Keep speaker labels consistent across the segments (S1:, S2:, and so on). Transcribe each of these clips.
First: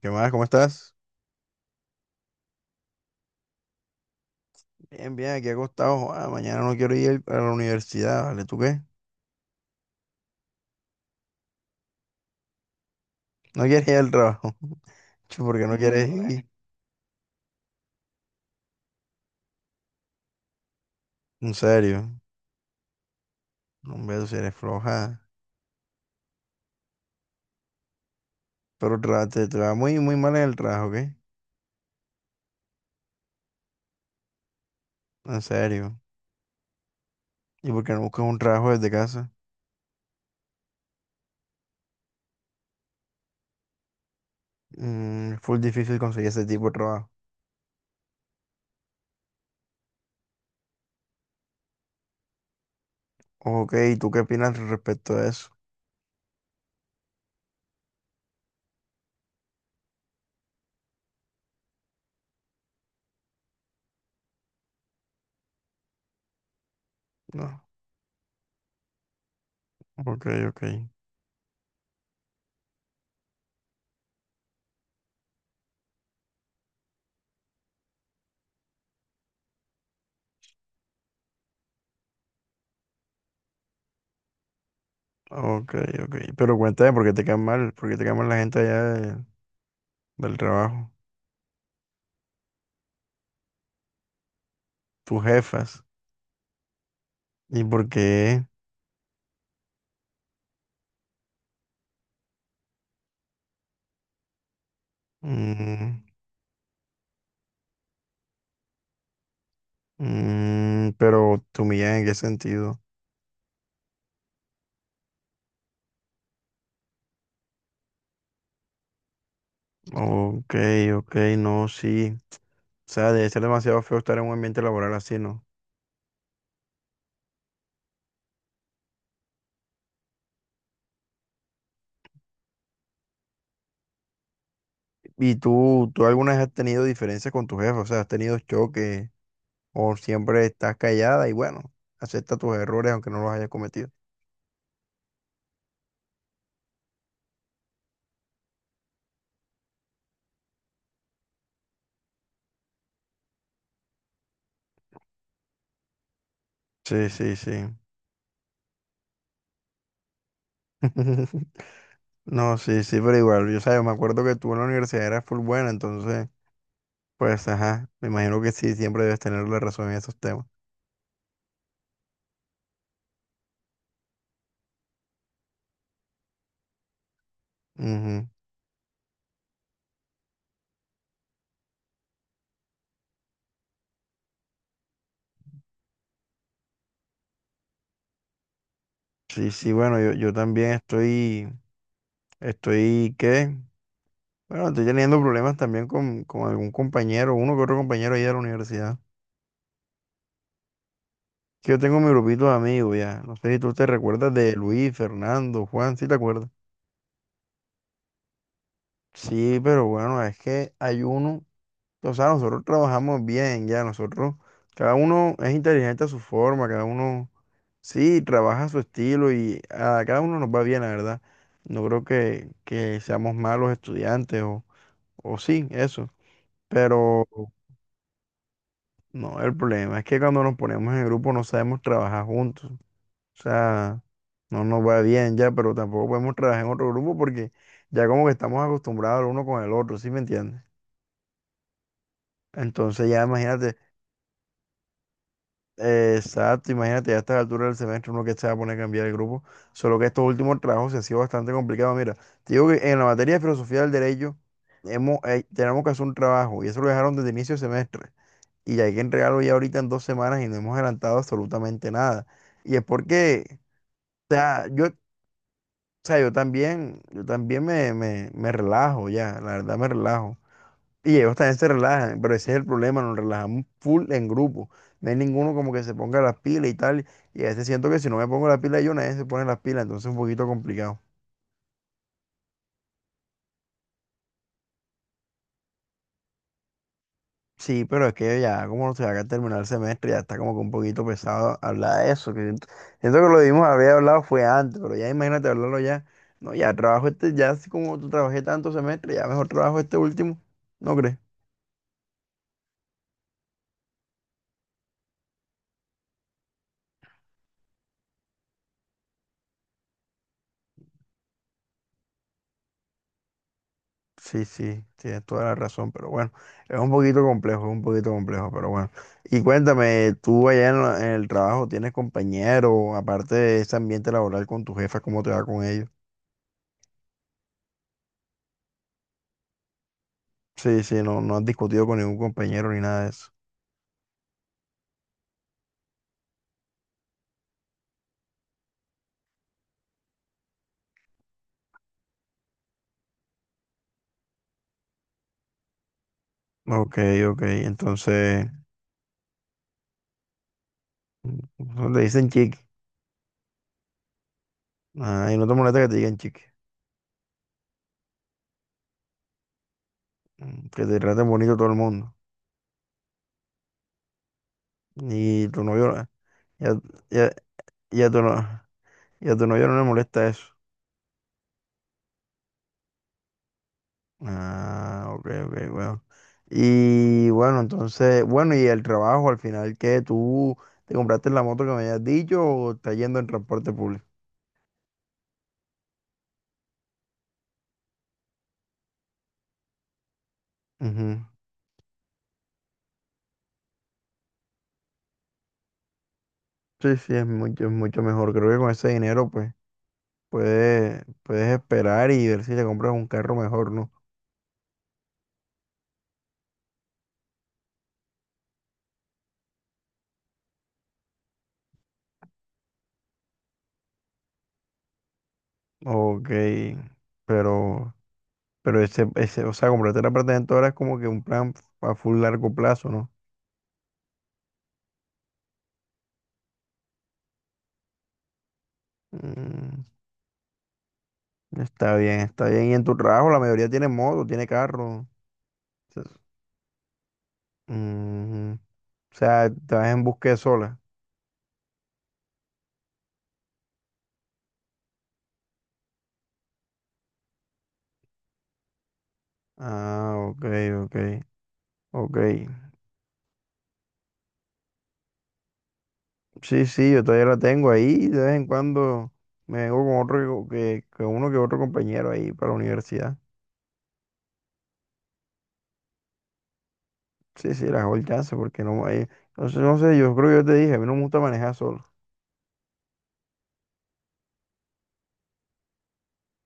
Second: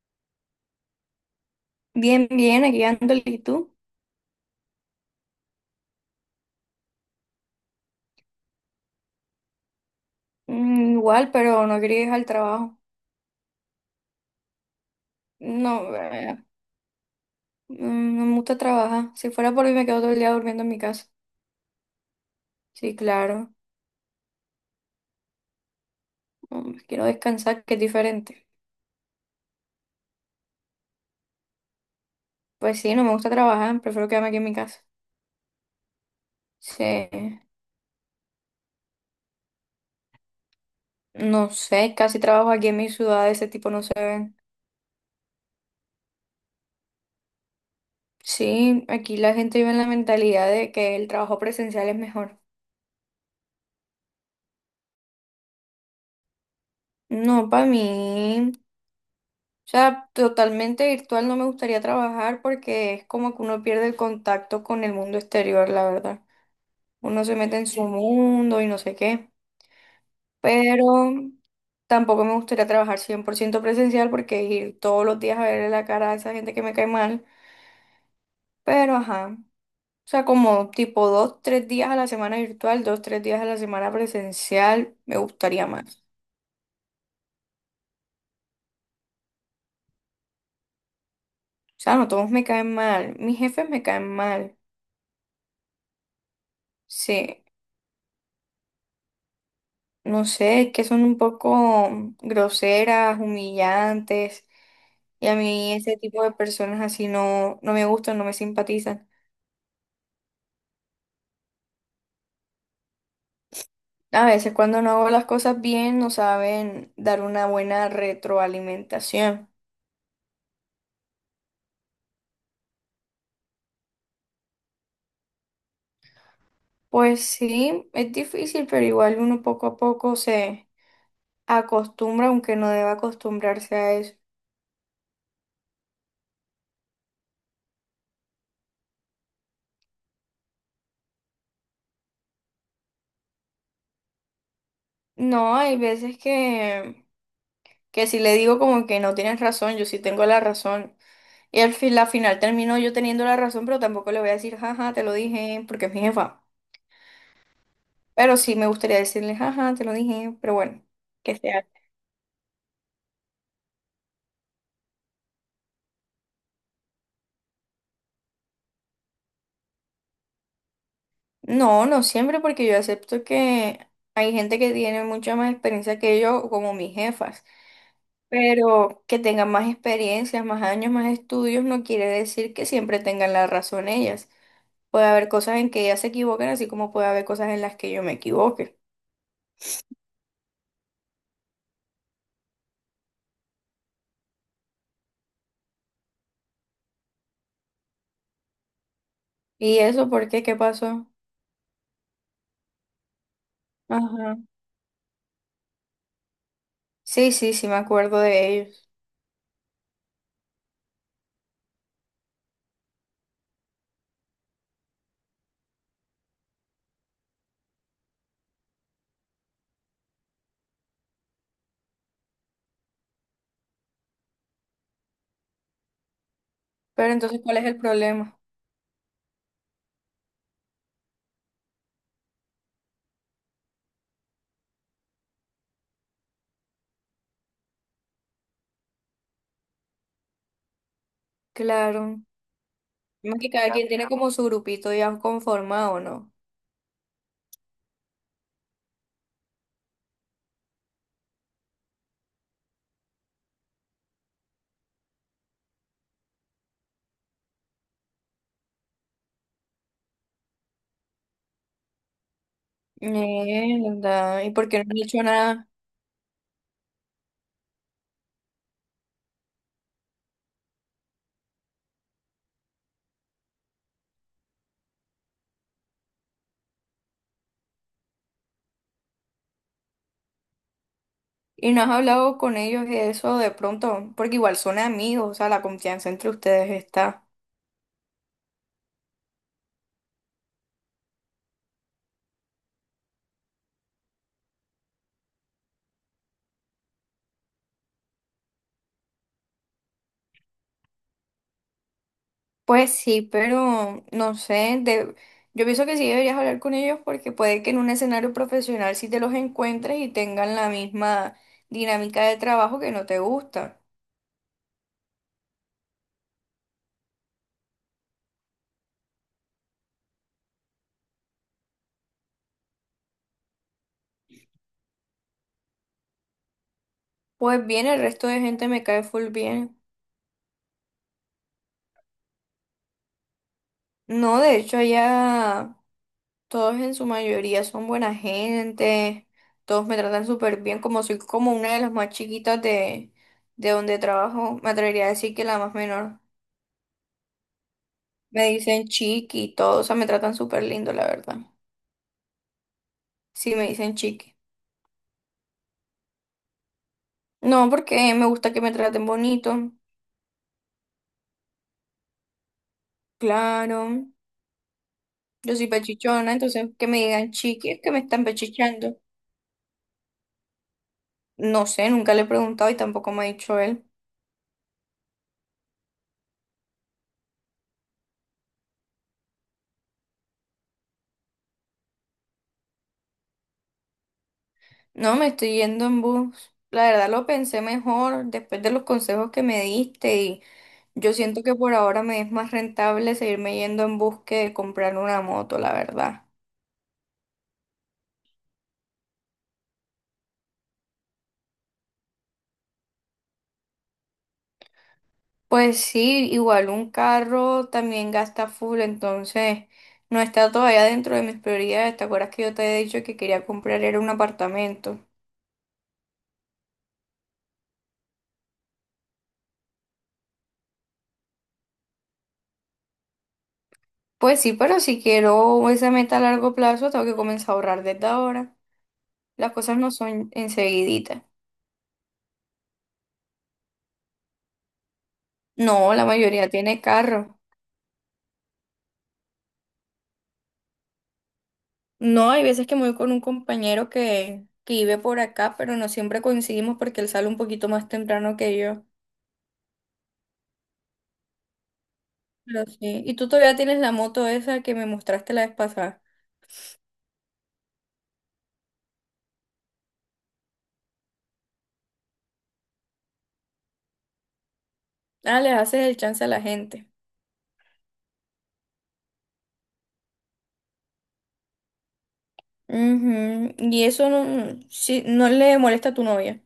S1: ¿Qué más? ¿Cómo estás?
S2: Bien, bien, aquí ando, ¿y tú?
S1: Bien, bien, aquí acostado. Ah, mañana no quiero ir a la universidad, ¿vale? ¿Tú qué?
S2: Igual, pero no quería ir al trabajo.
S1: No quieres ir al trabajo. Chu, ¿por qué no
S2: No,
S1: quieres ir?
S2: no me gusta trabajar. Si fuera por mí me quedo todo el día durmiendo en mi casa.
S1: En serio.
S2: Sí, claro.
S1: No, hombre, tú si eres floja.
S2: Quiero descansar, que es diferente.
S1: Pero te va muy, muy mal en el trabajo, ¿qué?
S2: Pues sí, no me gusta trabajar, prefiero quedarme aquí en mi casa.
S1: En serio.
S2: Sí,
S1: ¿Y por qué no buscas un trabajo desde casa?
S2: no sé, casi trabajo aquí en mi ciudad, de ese tipo no se ven.
S1: Es full difícil conseguir ese tipo de trabajo.
S2: Sí, aquí la gente vive en la mentalidad de que el trabajo presencial es mejor.
S1: Ok, ¿y tú qué opinas respecto a eso?
S2: No, para mí. O sea, totalmente virtual no me gustaría trabajar porque es como que uno pierde el contacto con el mundo exterior, la verdad. Uno se mete
S1: No.
S2: en su mundo y no sé qué.
S1: Ok, ok.
S2: Pero tampoco me gustaría trabajar 100% presencial porque ir todos los días a verle la cara a esa gente que me cae mal. Pero ajá. O sea, como tipo dos, tres días a la semana virtual, dos, tres días a la semana presencial, me gustaría
S1: Ok,
S2: más.
S1: ok. Pero cuéntame, ¿por qué te cae mal? ¿Por qué te cae mal la gente allá del trabajo?
S2: O sea, no todos me caen mal. Mis jefes me caen mal.
S1: Tus jefas.
S2: Sí.
S1: ¿Y por qué?
S2: No sé, es que son un poco groseras, humillantes, y a mí ese
S1: Mm,
S2: tipo de personas así no, no me gustan, no me simpatizan.
S1: pero tu humillan en qué sentido?
S2: A veces cuando no hago las cosas bien no saben dar una buena retroalimentación.
S1: Ok, ok, no, sí. O sea, debe ser demasiado feo estar en un ambiente laboral así, ¿no?
S2: Pues sí, es difícil, pero igual uno poco a poco se acostumbra, aunque no deba acostumbrarse a eso.
S1: ¿Y tú alguna vez has tenido diferencias con tu jefe? O sea, ¿has tenido choques o siempre estás callada y bueno, acepta tus errores aunque no los hayas cometido?
S2: No, hay veces que si le digo como que no tienes razón, yo sí tengo la razón. Y al fin, la final terminó yo teniendo la razón, pero tampoco le voy a decir, jaja, te lo dije, porque es mi jefa.
S1: Sí, sí, sí.
S2: Pero sí me gustaría decirle, jaja, te lo dije, pero bueno, que sea.
S1: No, sí, sí, pero igual, yo, sabes me acuerdo que tú en la universidad eras full buena, entonces, pues, ajá, me imagino que sí, siempre debes tener la razón en esos temas.
S2: No, no siempre, porque yo acepto que hay gente que tiene mucha más experiencia que yo, como mis jefas.
S1: Ujú.
S2: Pero que tengan más experiencias, más años, más estudios, no quiere decir que siempre tengan la razón ellas. Puede haber cosas en que ellas se equivoquen, así como puede haber cosas en las que yo me equivoque.
S1: Sí, sí, bueno, yo también estoy, ¿qué? Bueno, estoy teniendo problemas también con algún compañero, uno que otro compañero ahí de la universidad.
S2: ¿Y eso por qué? ¿Qué pasó?
S1: Que yo tengo mi grupito de amigos ya. No sé si tú te recuerdas
S2: Ajá.
S1: de Luis, Fernando, Juan, ¿sí te acuerdas?
S2: Sí, sí, sí, me acuerdo de ellos.
S1: Sí, pero bueno, es que hay uno, o sea, nosotros trabajamos bien ya, nosotros, cada uno es inteligente a su forma, cada uno, sí, trabaja a su estilo y a cada uno nos va bien, la verdad. No creo que seamos malos estudiantes o O sí, eso.
S2: Pero
S1: Pero
S2: entonces, ¿cuál es el problema?
S1: no, el problema es que cuando nos ponemos en grupo no sabemos trabajar juntos. O sea, no nos va bien ya, pero tampoco podemos trabajar en otro grupo porque ya como que estamos acostumbrados el uno con el otro, ¿sí me entiendes?
S2: Claro.
S1: Entonces ya
S2: Más que cada
S1: imagínate,
S2: quien tiene como su grupito ya conformado, ¿no?
S1: exacto, imagínate ya a esta altura del semestre uno que se va a poner a cambiar el grupo. Solo que estos últimos trabajos se han sido bastante complicados. Mira, te digo que en la materia de filosofía del derecho tenemos que hacer un trabajo y eso lo dejaron desde inicio de semestre. Y hay que entregarlo ya ahorita en 2 semanas y no hemos adelantado absolutamente nada. Y es porque,
S2: Mierda. ¿Y por qué no han
S1: o
S2: dicho nada?
S1: sea, yo también me relajo ya, la verdad me relajo. Y ellos también se relajan, pero ese es el problema, nos relajamos full en grupo. No hay ninguno como que se ponga las pilas y tal. Y a veces siento que si no me pongo las pilas yo, nadie se pone las pilas, entonces es un poquito complicado.
S2: ¿Y no has hablado con ellos de eso de pronto? Porque igual son amigos, o sea, la confianza entre ustedes está.
S1: Sí, pero es que ya como se va a terminar el semestre, ya está como que un poquito pesado hablar de eso. Que siento que lo vimos, habría hablado fue antes, pero ya imagínate hablarlo ya. No, ya trabajo este, ya así como tú trabajé tanto semestre, ya mejor trabajo este último, ¿no crees?
S2: Pues sí, pero no sé, de... yo pienso que sí deberías hablar con ellos porque puede que en un escenario profesional sí te los encuentres y tengan la misma dinámica de trabajo que no te gusta.
S1: Sí, sí, tienes toda la razón, pero bueno, es un poquito complejo, es un poquito complejo, pero bueno. Y cuéntame, tú allá en el trabajo, ¿tienes compañero, aparte de ese ambiente laboral con tu jefa, cómo te va con ellos?
S2: Pues bien, el resto de gente me cae full bien.
S1: Sí, sí, no, no has discutido con ningún compañero ni nada de eso.
S2: No, de hecho allá todos en su mayoría son buena gente, todos me tratan súper bien, como soy como una de las más chiquitas de donde trabajo, me atrevería a decir que la más menor.
S1: Ok, ok.
S2: Me
S1: Entonces,
S2: dicen chiqui y todo, o sea, me tratan súper lindo, la verdad.
S1: le dicen chiqui.
S2: Sí, me dicen chiqui.
S1: Ah, y no te molesta que te digan chiqui.
S2: No, porque me gusta que me traten bonito,
S1: Que te traten bonito todo el mundo.
S2: claro.
S1: Y
S2: Yo
S1: tu
S2: soy
S1: novio,
S2: pechichona,
S1: ya,
S2: entonces que me
S1: ya,
S2: digan chiqui es que me
S1: ya tu
S2: están
S1: no,
S2: pechichando.
S1: y a tu novio no le molesta eso.
S2: No sé, nunca le he preguntado y tampoco me ha dicho él.
S1: Ah, ok, ok, bueno. Y bueno, entonces, bueno, y el trabajo al final, ¿qué? ¿Tú te compraste la moto que me habías dicho o estás yendo en transporte público?
S2: No, me estoy yendo en bus. La verdad lo pensé mejor después de los consejos que me diste y yo
S1: Ujú.
S2: siento que por ahora me es más rentable seguirme yendo en bus que comprar una moto, la verdad.
S1: Sí, sí, es mucho mejor. Creo que con ese dinero, pues, puedes esperar y ver si te compras un carro mejor, ¿no?
S2: Pues sí, igual un carro también gasta full, entonces no está todavía dentro de mis prioridades. ¿Te acuerdas que yo te he dicho que quería comprar era un apartamento?
S1: Ok, pero, pero ese, o sea, comprarte la patente ahora es como que un plan a full largo plazo, ¿no?
S2: Pues sí, pero si quiero esa meta a largo plazo, tengo que comenzar a ahorrar desde ahora. Las cosas
S1: Mm,
S2: no son enseguiditas.
S1: está bien, está bien. Y en tu trabajo la mayoría tiene moto, tiene carro.
S2: No, la
S1: Entonces,
S2: mayoría tiene carro.
S1: mm, o sea, te vas en búsqueda sola.
S2: No, hay veces que me voy con un compañero que vive por acá, pero no siempre coincidimos porque él sale un poquito más temprano que yo.
S1: Ah, ok, ok, ok.
S2: Pero sí. Y tú todavía tienes la moto esa que me mostraste la vez pasada.
S1: Sí, sí, yo todavía la tengo ahí. De vez en cuando me vengo con otro que uno que otro compañero ahí para la universidad.
S2: Ah, les haces el chance a la gente.
S1: Sí, sí, la hago el chance porque no, no sé, no sé, yo creo que yo te dije, a mí no me gusta manejar solo.
S2: Ujú. Y eso no, sí, no le molesta a tu novia.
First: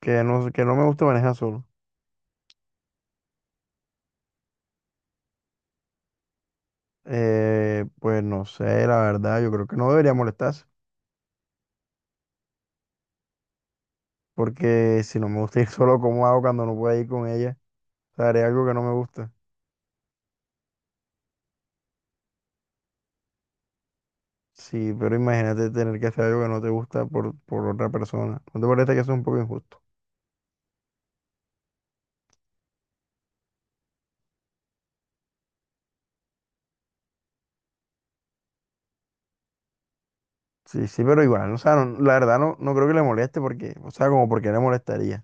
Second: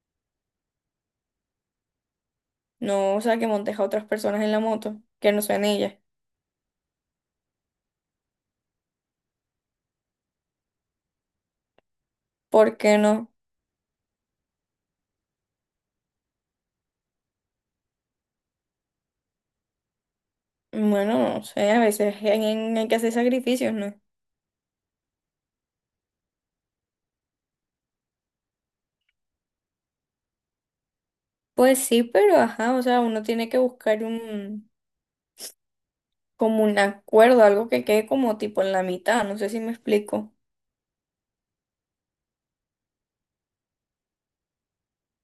S1: Que no, que no me gusta manejar solo.
S2: No, o sea, que montes a otras personas en la moto, que no sean ellas.
S1: Pues no sé, la verdad, yo creo que no debería molestarse,
S2: ¿Por qué no?
S1: porque si no me gusta ir solo, ¿cómo hago cuando no pueda ir con ella? O sea, haré algo que no me gusta.
S2: Bueno, no sé, a veces hay que hacer sacrificios, ¿no?
S1: Sí, pero imagínate tener que hacer algo que no te gusta por otra persona. ¿No te parece que eso es un poco injusto?
S2: Pues sí, pero ajá, o sea, uno tiene que buscar un como un acuerdo, algo que quede como tipo en la mitad, no sé si me explico.
S1: Sí, sí, pero igual, o sea, la verdad no, no creo que le moleste porque, o sea, como porque le molestaría.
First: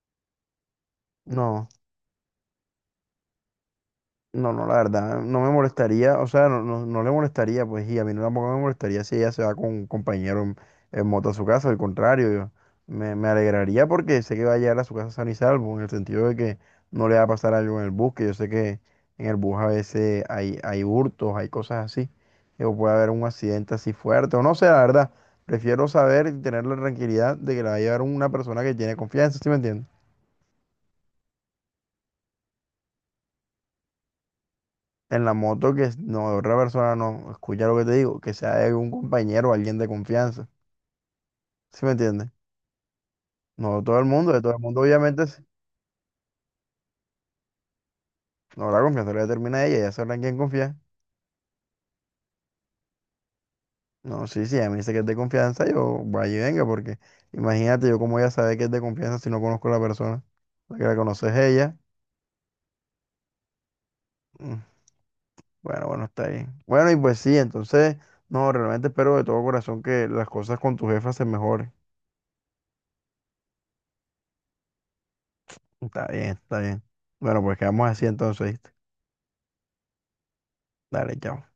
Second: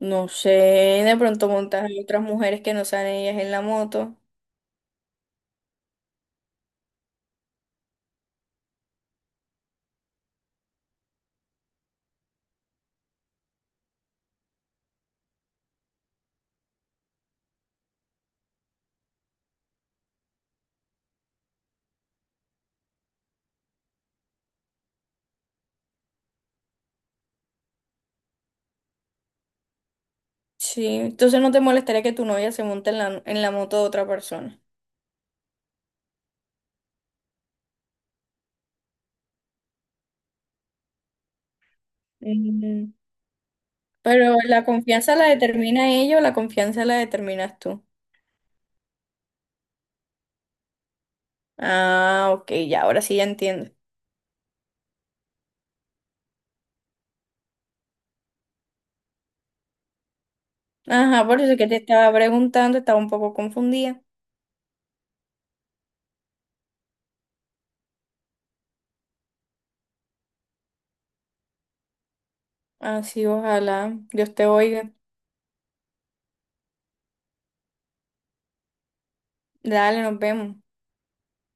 S2: No sé, de pronto
S1: No.
S2: montas a otras mujeres que no sean ellas en la moto.
S1: No, no, la verdad, no me molestaría, o sea, no, no, no le molestaría, pues, y a mí no tampoco me molestaría si ella se va con un compañero en moto a su casa, al contrario, yo me alegraría porque sé que va a llegar a su casa sano y salvo, en el sentido de que no le va a pasar algo en el bus, que yo sé que en el bus a veces hay hurtos, hay cosas así, o puede haber un accidente así fuerte, o no sé, la verdad, prefiero saber y tener la tranquilidad de que la va a llevar una persona que tiene confianza, ¿sí me entiendes?
S2: Sí, entonces no te molestaría que tu novia se monte en la moto de otra persona.
S1: En la moto que no, otra persona no, escucha lo que te digo, que sea de un compañero o alguien de confianza. ¿Sí me entiendes?
S2: Mm.
S1: No todo el mundo,
S2: Pero
S1: de todo el
S2: la
S1: mundo
S2: confianza la
S1: obviamente sí.
S2: determina ella o la confianza la determinas tú.
S1: No, la confianza la determina ella, ella sabrá en quién confía.
S2: Ah, ok, ya, ahora sí ya entiendo.
S1: No, sí, sí, a mí dice que es de confianza, yo vaya y venga, porque imagínate yo cómo ella sabe que es de confianza si no conozco a la persona. La que la
S2: Ajá,
S1: conoces es
S2: por eso es que
S1: ella.
S2: te estaba preguntando, estaba un poco confundida.
S1: Mm, Bueno, bueno, está bien. Bueno, y pues sí, entonces, no, realmente espero de todo corazón que las cosas con tu jefa se mejoren.
S2: Así, ojalá Dios te oiga.
S1: Está bien, está bien. Bueno, pues quedamos así entonces, ¿viste?
S2: Dale, nos vemos.
S1: Dale, chao.